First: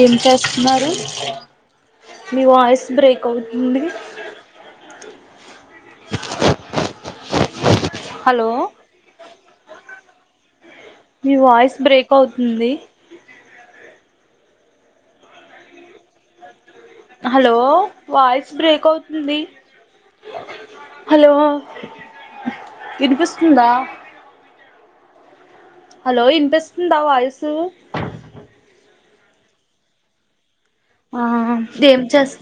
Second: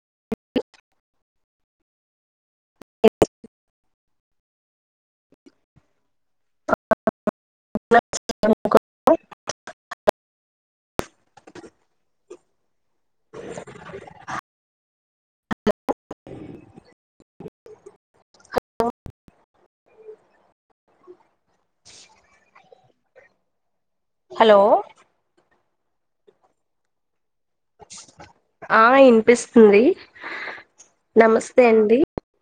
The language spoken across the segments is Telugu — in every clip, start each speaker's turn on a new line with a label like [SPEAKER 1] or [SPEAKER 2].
[SPEAKER 1] ఏం చేస్తున్నారు మీ వాయిస్ బ్రేక్ అవుతుంది హలో
[SPEAKER 2] [inaudible]
[SPEAKER 1] మీ వాయిస్ బ్రేక్ అవుతుంది హలో వాయిస్ బ్రేక్ అవుతుంది హలో వినిపిస్తుందా
[SPEAKER 2] హలో
[SPEAKER 1] హలో ఇన్పిస్తుందా వాయుసు
[SPEAKER 2] ఆ ఇనిపిస్తుంది
[SPEAKER 1] ఆ
[SPEAKER 2] నమస్తే అండి
[SPEAKER 1] ఏం చేస్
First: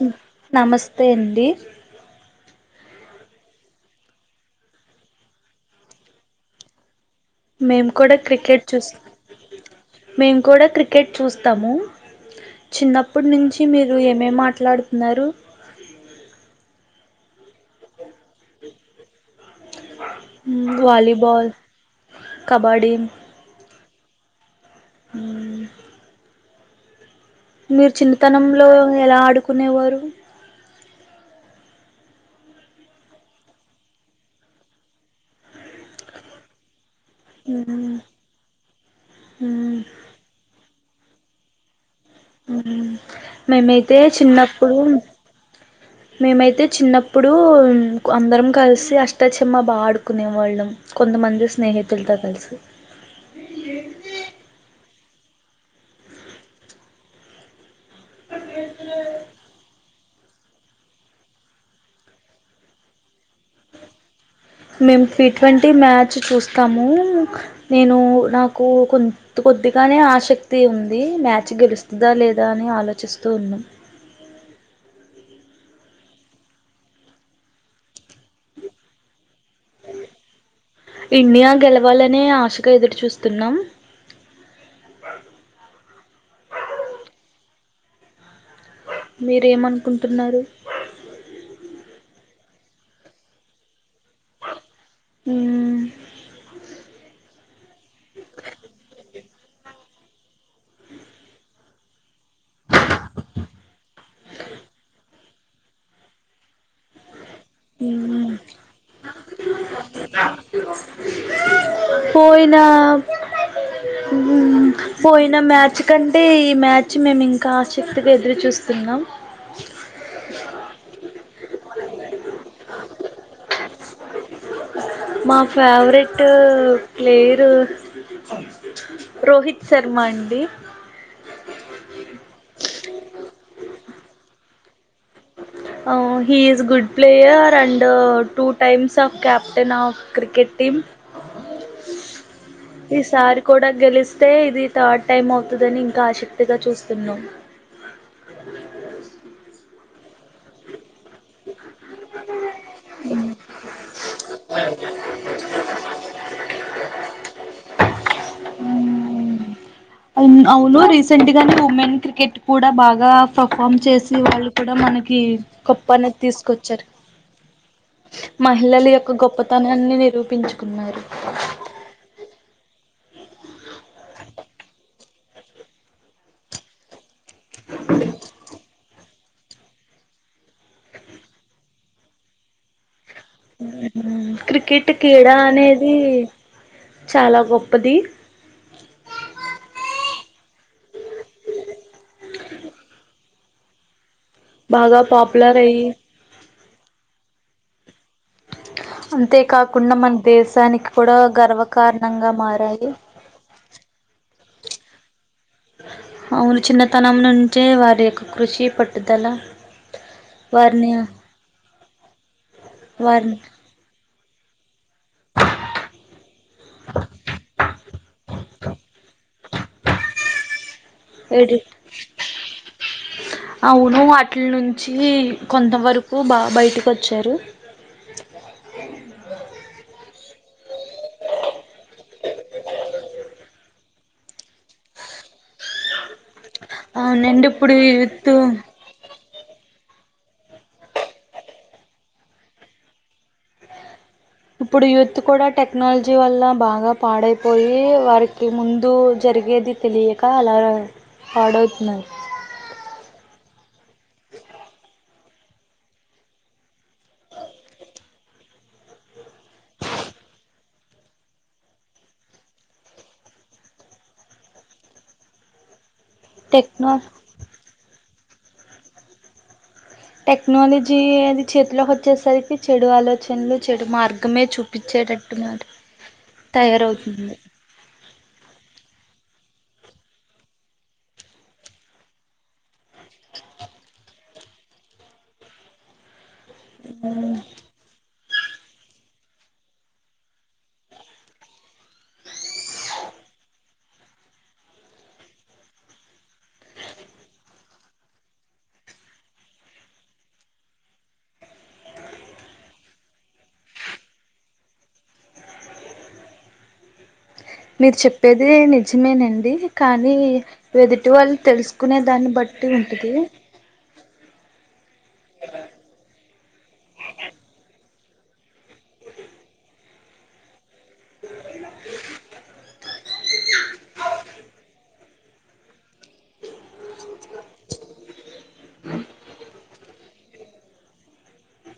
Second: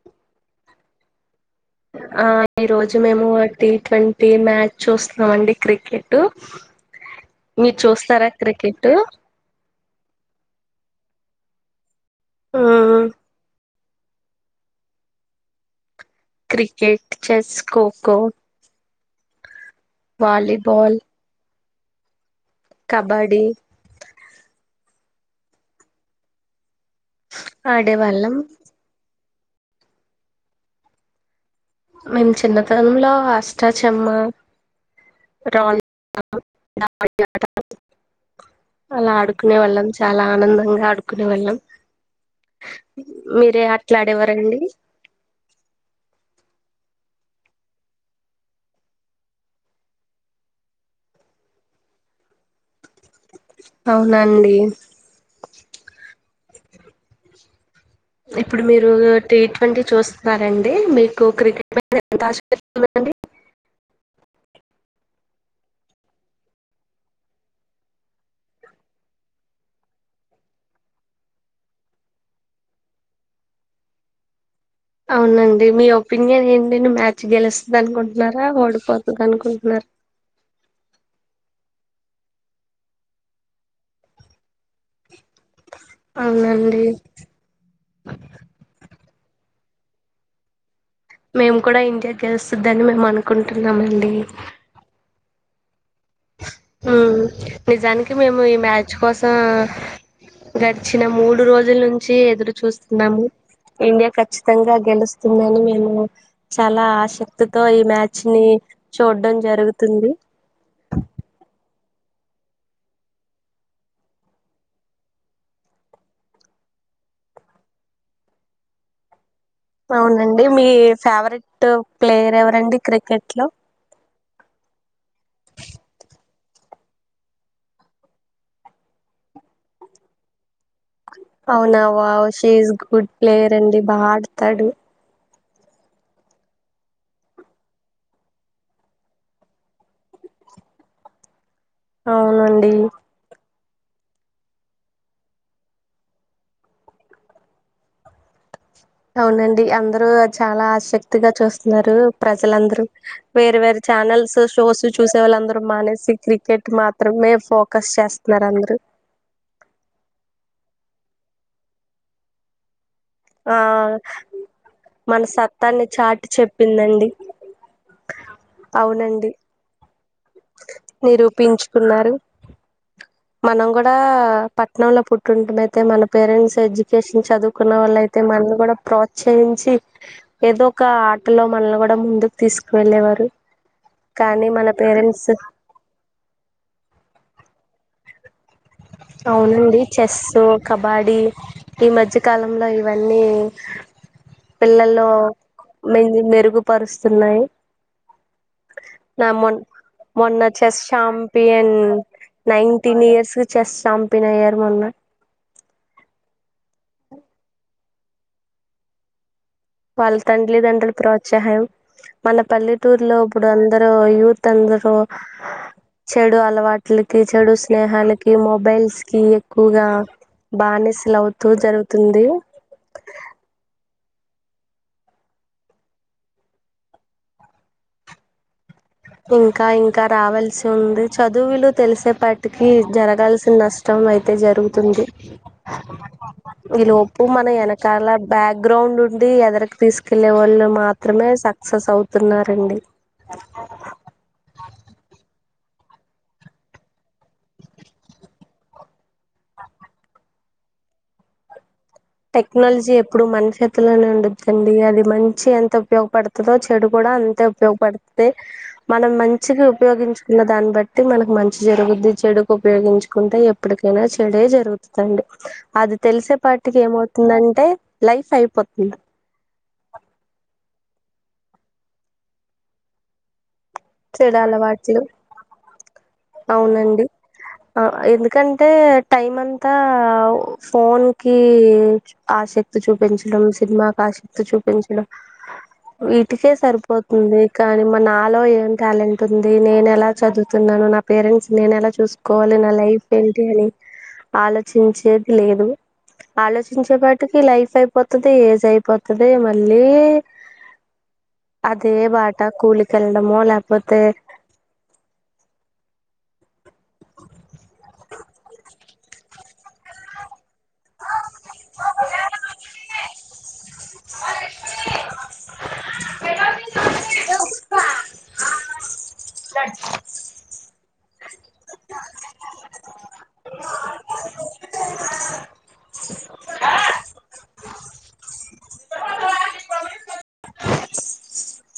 [SPEAKER 1] నమస్తే అండి
[SPEAKER 2] ఆ ఈ రోజు మేము టీ ట్వంటీ మ్యాచ్ చూస్తున్నామ అండి క్రికెటు
[SPEAKER 1] మేము కూడా క్రికెట్ చూస్తాం మేము కూడా క్రిక్ కెట్ చూస్తాము
[SPEAKER 2] మ్మ్
[SPEAKER 1] చిన్నప్పుటి నుంచి కి మీరు ఏమేం మాట్లాడుతున్నారు
[SPEAKER 2] క్రికెట్ చెస్ ఖోఖో
[SPEAKER 1] ఊమ్ వాలీబాల్ కబడ్డీ
[SPEAKER 2] కబడిీ
[SPEAKER 1] ఊమ్ మీరు
[SPEAKER 2] ఆడేవాళ్ళం
[SPEAKER 1] చిన్నతనంలో ఎలా ఆడుకు కొనేవారు
[SPEAKER 2] మేము చిన్నతనంలో అష్టాచమ్మా రా ట
[SPEAKER 1] మ్మ్
[SPEAKER 2] అలా ఆడుకునే
[SPEAKER 1] మ్మ్
[SPEAKER 2] వాళ్ళం చాలా ఆనందంగా ఆడు కునే వాళ్ళం
[SPEAKER 1] ఊమ్
[SPEAKER 2] మీరే
[SPEAKER 1] మేమైతే
[SPEAKER 2] అట్లా ఆడేవారండి
[SPEAKER 1] చిన్నప్పుడు మేమైతే చిన్నప్పు ప్పుడు అందరం కలిసి అష్టాచమ్మా బాగా ఆడుకునే వాళ్ళం కొంతమంది స్నేహితులతో కలిసి
[SPEAKER 2] అవున్నా అండి [inaudible] ఇప్పుడు మీరు టీ ట్వంటీ చూస్ న్నారండి మీకు క్రికెట్ మీద ఎంత ఆసక్తి ఉందండి
[SPEAKER 1] మేము టీ ట్వంటీ మ్యాచ్ చూస్తాము నేను నాకు కొ కొద్దిగానే ఆసక్తి ఉంది మ్యాచ్ గెలుస్తదా లేదా అని ఆలోచిస్తూ ఉన్నాం
[SPEAKER 2] అవునండి మీ ఒపీనియన్ ఏంటి నువ్ మ్యాచ్ గెలుస్తద అనుకుం న్నారా ఓడిపోతుంది అనుకుంటున్నారా
[SPEAKER 1] వాలనే ఆశగా ఎదురు చూస్తున్నాం
[SPEAKER 2] అవునండి
[SPEAKER 1] మీరేమనుకుంటున్నారు
[SPEAKER 2] మేము కూడా ఇండియా గెలుస్తుందని మేము అనుకుంటున్నాం అండి
[SPEAKER 1] ఊమ్
[SPEAKER 2] ఆ గడిచిన మూడు రోజుల నుంచి ఎదురు చూస్తున్నాము ఇండియా ఖచ్చితంగా గెలుస్తుందని మేము చాలా ఆశక్తి తితో ఈ మ్యాచ్
[SPEAKER 1] మ్మ్
[SPEAKER 2] ని చూడడం జరుగుతుంది
[SPEAKER 1] పోయిన పోయిన మ్యాచ్ కంటే ఈ మ్యాచ్ మేము ఇంకా ఆసక్తిగా ఎదురుచూస్తున్నాం
[SPEAKER 2] అవునండి మీ ఫేవరెట్ ప్లేయర్ ఎవరండి క్రికెట్ లో
[SPEAKER 1] మా ఫేవరెట్ ప్లేయరు రోహిత్ శర్మ అండి
[SPEAKER 2] అవునావా షీ ఈస్ గుడ్ ప్లేయర్ అండి బాగా ఆడతాడు
[SPEAKER 1] he is good player and two times of captain of cricket team
[SPEAKER 2] అవునండి
[SPEAKER 1] ఈసారి కూడా గెలిస్తే ఇది థర్డ్ టైం అవుతుందని ఇంకా ఆసక్తిగా చూస్తున్నాం
[SPEAKER 2] అవునండి అందరూ చాలా ఆసక్తి పూర్తిగా చూస్తున్నారు ప్రజలందరూ వేరు వేరు ఛానల్స్ షోస్ చూసే వాళ్ళందరూ మానేసి క్రికెట్ మాత్రమే ఫోకస్ చేస్త నర అందరూ
[SPEAKER 1] అవును రీసెంట్ గానే ఉమెన్ క్రికెట్ కూడా బాగా
[SPEAKER 2] ఆ
[SPEAKER 1] పర్ఫామ్ చేసి వాళ్ళు కూడా మనకి
[SPEAKER 2] మన సత్తాన్ని
[SPEAKER 1] కప్పు అనేది
[SPEAKER 2] చాటి
[SPEAKER 1] తీసుకొచ్చారు
[SPEAKER 2] చెప్పిందండి
[SPEAKER 1] మహిళల యొక్క
[SPEAKER 2] అవునండి
[SPEAKER 1] గొప్పతనాన్ని నిరూపించుకున్నారు
[SPEAKER 2] నిరూపించుకున్నారు మనం కూడా పట్టణం లో పుట్టింట అయితే మన పేరెంట్స్ ఎడ్యుకేషన్ చదువుకున్న వాళ్ళ అయితే మన కూడా ప్రోత్సహించి ఏదో ఒక ఆటలో మనల్ని కూడా ముందుకు తీసుకు వెళ్ళేవారు
[SPEAKER 1] క్రికెట్ క్రీడా అనేది చాలా గొప్పది
[SPEAKER 2] అవునుండి చెస్సు కబడీ ఈ మధ్యకాలంలో ఇవన్నీ
[SPEAKER 1] బాగా
[SPEAKER 2] పిల్లల్లో
[SPEAKER 1] పాపులర్ అయ్యి
[SPEAKER 2] మది మెరుగు పరుస్తున్నాయి
[SPEAKER 1] అంతేకాకుండా మన
[SPEAKER 2] మొన్న చెస్
[SPEAKER 1] దేశానికి కూడా
[SPEAKER 2] ఛాంపియన్
[SPEAKER 1] గర్వకారణంగా మారాయి
[SPEAKER 2] నైన్టీన్ ఇయర్స్ చెస్ చాంపిన్య్యార మొన్న
[SPEAKER 1] అవును చిన్నతనం నుంచే వారి యొక్క కృషి పట్టుదల
[SPEAKER 2] వాళ్ల
[SPEAKER 1] వారిని
[SPEAKER 2] తల్లిదండ్రుల ప్రోత్సాహం మన పల్లెటూరులో
[SPEAKER 1] వారిని
[SPEAKER 2] ఇప్పుడు అందరూ యూత్ [unintelligible] ఒ చెడు అలవాట్లకి చెడు స్నేహానికి మొబైల్స్ కి ఎక్కువగా బానే బానిసలవుతూ
[SPEAKER 1] ఎడిట్
[SPEAKER 2] జరుగుతుంది
[SPEAKER 1] అటిల నుంచి కొంతవరకు బా బయటకు వచ్చారు
[SPEAKER 2] ఇంకా ఇంకా రావాల్సి ఉంది చదువులు తెలిసేపాటికి జరగాల్సిన నష్టం అయితే జరుగుతుంది ఈ లోపు
[SPEAKER 1] అవునండి
[SPEAKER 2] మన
[SPEAKER 1] ఇప్పుడు
[SPEAKER 2] ఎనకాల
[SPEAKER 1] యూత్
[SPEAKER 2] బ్యాక్ గ్రౌండ్ ఉండి ఎదరిక తీసుకెళ్ళే వాళ్ళు మాత్రమే సక్సెస్ అవుతున్నారండి
[SPEAKER 1] ఇప్పుడు యూత్ కూడా టెక్నాలజీ వల్ల బాగా పాడైపోయి వారికి ముందు జరిగేది తెలియక అలా పాడవుతున్నారు
[SPEAKER 2] టెక్నాలజీ ఎప్పుడు మన చేత్తులోనే ఉండిదండి అది మంచి ఎంత ఉపయోగపడతదో చెడు కూడా అంతే ఉపయోగపడతది మనం మంచిగా ఉపయోగించుకున్న దాన్ని బట్టి మనకు మంచి జరుగుద్ది చెడుకి ఉపయోగించుకుంటే ఎప్పటికైనా చెడే జరుగుతుదండి అది తెలుసు ఇటిక
[SPEAKER 1] టెక్నో
[SPEAKER 2] ఏమవుతుందంటే లైఫ్ అయిపోతుంది
[SPEAKER 1] జ అది చేతిలోకి వచ్చేసరికి చెడు ఆలోచనలు చెడు
[SPEAKER 2] చెడు
[SPEAKER 1] మార్గమే
[SPEAKER 2] అలవాట్లు
[SPEAKER 1] చూపించేటట్టు నాడు
[SPEAKER 2] అవునండి
[SPEAKER 1] తయారవుతుంది
[SPEAKER 2] ఆ ఎందుకంటే టైం అంతా ఫోన్ కి ఆసక్తి క్తి చూపించడం సినిమాకాశం క్తి చూపించడం ఈటికే సరిపోతుంది కానీ మ నా హలో ఏ టాలెంట్ ఉంది నేను ఎలా చదువుతున్నాను నా పేరెంట్స్ నేను ఎలా చూసుకోవాలి నా లైఫ్ ఏంటి అని ఆలోచించేది లేదు ఆలోచించే పాటికి లైఫ్ అయిపోతది ఏజ్ అయిపోతది మళ్ళీ అదే బాట కూలికెళ్ళడమో లేకపో పోతే
[SPEAKER 1] మీరు చెప్పేది నిజమేనండి కానీ ఎదుటి వాళ్ళు తెలుసుకునే దాన్ని బట్టి ఉంటది
[SPEAKER 2] [inaudible] [inaudible]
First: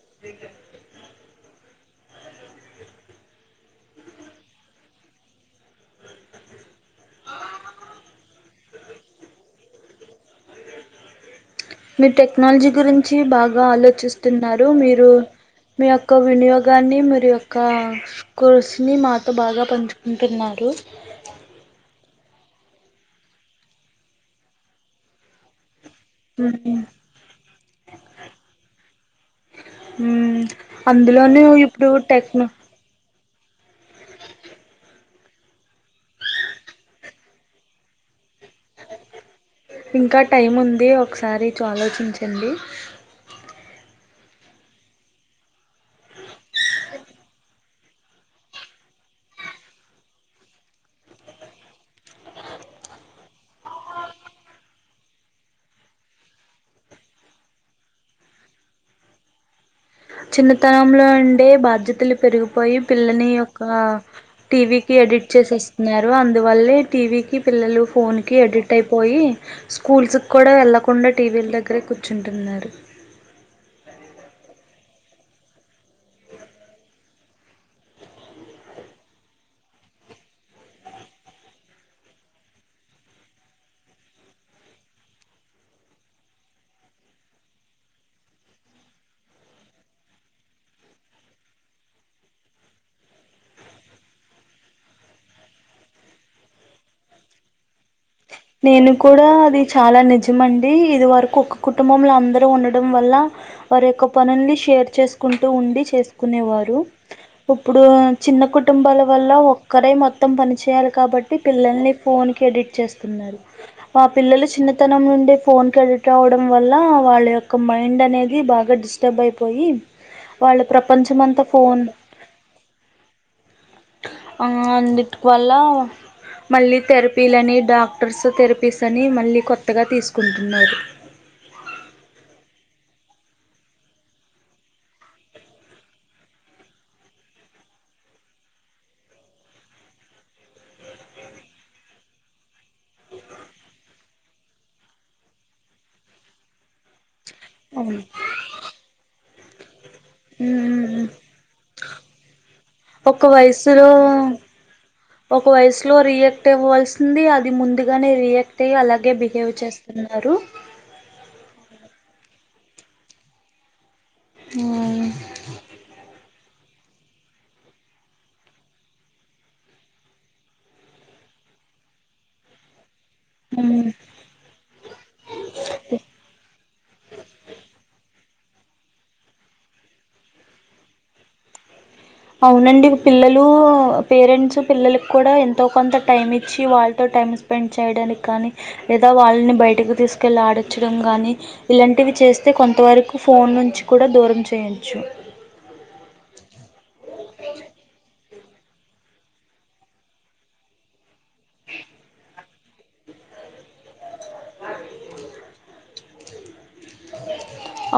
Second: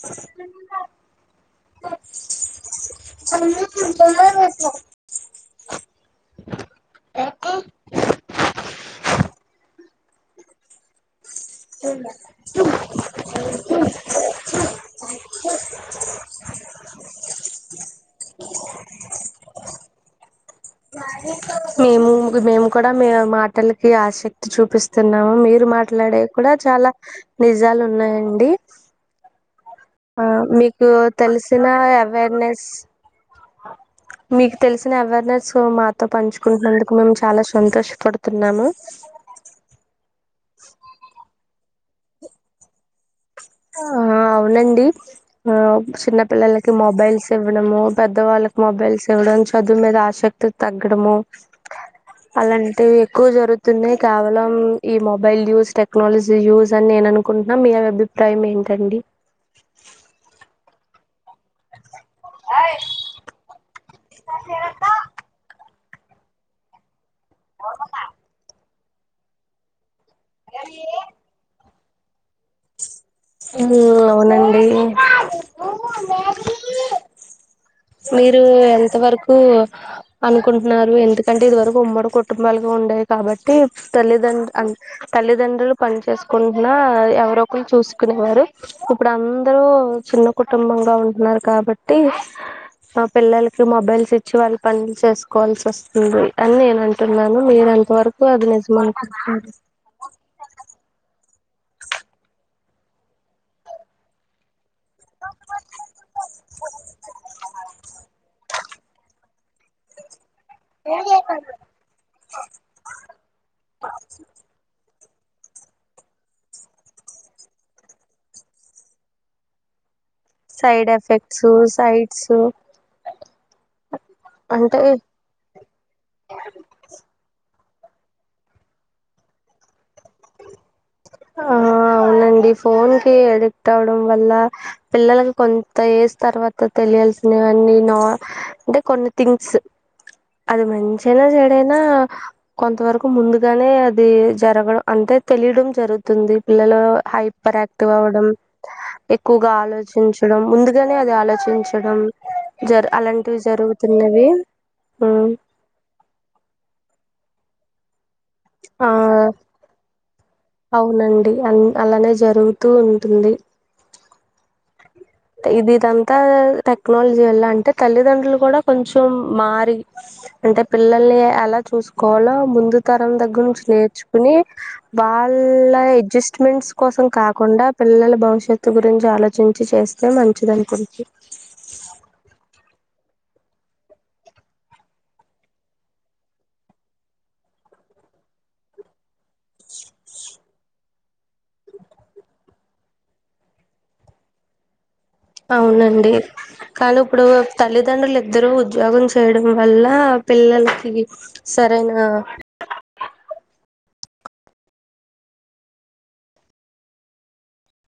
[SPEAKER 2] అ వ [inaudible] [inaudible]
[SPEAKER 1] మీ టెక్నాలజీ గురించి బాగా ఆలోచిస్తున్నారు మీరు మీ యొక్క వినియోగాన్ని మీ యొక్క స్ర్స్ని [unintelligible] మాతో బాగా పంచు ఇంటన్నా [unintelligible]
[SPEAKER 2] మేము మేము కూడా మే మాటలకి ఆసక్తి చూపిస్తున్నాము మీరు మా మాట్లాడే కూడా చాలా నిజాలు ఉన్నాయండి ఆ మీకు
[SPEAKER 1] అందులోనూ
[SPEAKER 2] తెలిసిన
[SPEAKER 1] ఇప్పుడు టెక్నో
[SPEAKER 2] అవేర్నెస్ మీకు తెలిసిన అవేర్నెస్ మాతో పంచుకుంటున్నందుకు మేము చాలా సంతోషపడుతున్నాము
[SPEAKER 1] ఇంకా టైం ఉంది ఒకసారి చ ఆలోచించండి
[SPEAKER 2] ఆ అవునండి ఆ చిన్న పిల్లలకి మొబైల్స్ ఇవ్వడము పెద్ద వాళ్ళకి మొబైల్స్ ఇవ్వడం చదువు మీద ఆసక్తి తగ్గడము అలాంటివి ఎక్కువ జరుగుతున్నాయి కేవలం ఈ మొబైల్ యూజ్ టెక్నాలజీ యూస్ అని నేను అనుకుంటున్నా మీ టై ఏంటండీ
[SPEAKER 1] చిన్నతనంలో అ అంటే బాధ్యతలు పెరిగిపోయి పిల్లని యొక్క టీవీకి ఎడిట్ చేసెయ్ వస్తున్నారు అందువల్లే టీవీ ఈ పిల్లలు ఫోన్ కి ఎడిట్ అయిపోయి స్కూల్స్ కు కూడా వెళ్లకుండా టీవీల దగ్ అక్కడే కూర్చుంటున్నారు
[SPEAKER 2] అవునండి మీరు ఎంతవరకు అనుకుంటున్నారు ఎందుకంటే ఇదివరకు ఉమ్మడి కుటుంబాలుగా ఉండేయి కాబట్టి తల్లిదండ్ తల్లిదండ్రులు పని చేసుకుంటున్నా ఎవరో ఒకరు చూస్ కునేవారు ఇప్పుడు అందరూ చిన్న కుటుంబంగా ఉంటున్నారు కాబట్టి ఆ పిల్లలకి మొబైల్స్ ఇచ్చి వాళ్ళు పనులు చేసుకోవాల్సి వస్తుంది అని నేను అంటున్నాను మీరెంతవరక్
[SPEAKER 1] నేను కూడా అది చాలా నిజమండి ఇది వరకు ఒక్ కుటుంబంలో అందరూ ఉండడం వల్ల వారి యొక్క పనుని షేర్ చేసుకుంటూ ఉండి చేసుకునేవారు ఇప్పుడు చిన్న కుటుంబాల వల్ల ఒ క్కరే మొత్ మొత్తం పని చేయాలి కాబట్టి పిల్లల్ని ఫోన్ కి ఎడిట్ చేస్ మా పిల్లలు చిన్న ది త్తనం నుండే ఫోన్ కి ఎడెక్ట్ అవ్వడం వల్ల వాళ్ళ యొక్క మైండ్ అనేది బాగా డిస్టర్బ్ అయిపోయి వాళ్ళ
[SPEAKER 2] సైడ్
[SPEAKER 1] ప్రపంచం అంతా
[SPEAKER 2] ఎఫెక్ట్స్
[SPEAKER 1] ఫోన్
[SPEAKER 2] సైడ్స్
[SPEAKER 1] ఆ
[SPEAKER 2] అంటే
[SPEAKER 1] అన్నిటి వల్ల మళ్ళీ థెరపీలని డాక్టర్స్ థెరపీస్ అని మళ్ళీ కొత్తగా తీసుకుంటున్నారు
[SPEAKER 2] ఆ అవునండి ఫోన్ కి ఎడిక్ట్ అవ్వడం వల్ల పిల్లలకి కొంత ఏజ్ తర్వాత తెలియాల్సినవన్నీ నా అంటే కొన్ని థింగ్స్ అది మంచిఅయినా చెడైనా కొంతవరకు ముందుగానే అది జరగడం అంతే తెలియడం జరుగుతుంది పిల్లల హై పర్ క్టివ్
[SPEAKER 1] అవును
[SPEAKER 2] అవ్వడం ఎక్కువగా ఆలోచించడం ముందుగానే
[SPEAKER 1] ఉమ్
[SPEAKER 2] అది ఆలోచించడం జ
[SPEAKER 1] ఒక
[SPEAKER 2] అలాంటివి
[SPEAKER 1] వయసులో
[SPEAKER 2] జరుగుతున్నవి
[SPEAKER 1] ఒక
[SPEAKER 2] [unintelligible]
[SPEAKER 1] వయసులో రియాక్ట్ అవ్వాల్సింది ముందుగానే రియాక్ట్ అయి
[SPEAKER 2] ఆ
[SPEAKER 1] అలాగే బిహేవ్ చేస్తున్నారు
[SPEAKER 2] అవునండి అన్ అలానే జరుగుతూ ఉంటుంది
[SPEAKER 1] ఆ
[SPEAKER 2] ఇది ఇదంతా టెక్నాలజీ వల్ల అంటే తల్లిదండ్రులు కూడా కొంచెం మారి అంటే పిల్లల్ని ఎలా చూసుకోవాలో ముందు తరం దగ్గర నుంచి
[SPEAKER 1] ఉమ్
[SPEAKER 2] నేర్చుకుని వాళ్ళ అడ్జస్ట్మెంట్స్ కోసం కాకుండా పిల్లల భవిష్యత్ చెతు గురించి ఆలోచించి చేస్ అే మంచిదాని గురించి
[SPEAKER 1] అవునండి పిల్లలు పేరెంట్స్ పిల్లలకి కూడా ఎంతో కొంత టైం ఇచ్చి వాళ్ళతో టైం స్పెండ్ చేయడానికి కానీ లే దా వాళని బయటకి తీసుకెళ్లి ఆడి చడం కానీ ఇలాంటివి చేస్తే కొంతవరకు ఫోన్ నుంచి కూడా దూరం చేయొచ్చు
[SPEAKER 2] అవునండి కానీ ఇప్పుడు తల్లిదండ్రులు ఇద్దరు ఉద్యోగం చేయడం వల్ల పిల్లలకి సరైన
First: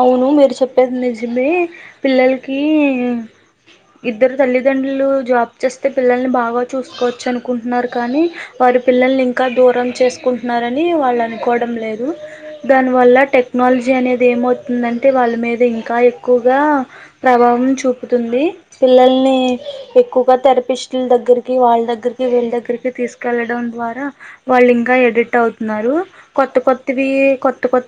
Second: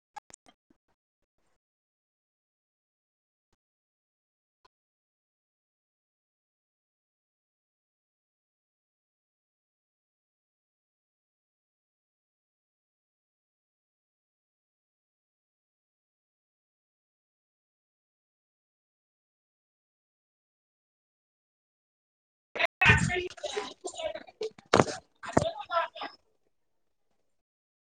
[SPEAKER 1] అవును మీరు చెప్పేది నిజమే పిల్లలకి ఇద్దరు తల్లిదండ్రులు జాబ్ చేస్తే పిల్లల్ని బాగా చూసుకోవచ్చు అనుకుంటున్నారు కానీ వారి పిల్లల్ని ఇంకా దూరం చేసుకుంటున్నారని వాళ్ళు అనుకోవడం లేదు దానివల్ల టెక్నాలజీ అనేది ఏమవుతుందంటే వాళ్ళ మీద ఇంకా ఎక్కువగా ప్రభావం చూపుతుంది పిల్లల్ని ఎక్కువగా థెరపిస్టుల దగ్గరికి వాళ్ళ దగ్గరికి వీళ్ళ దగ్గరికి తీసుకెళ్లడం ద్వారా వాళ్ళు ఇంకా ఎడిట్ అవుతున్నారు కొత్త కొత్తవి కొత్త కొత్త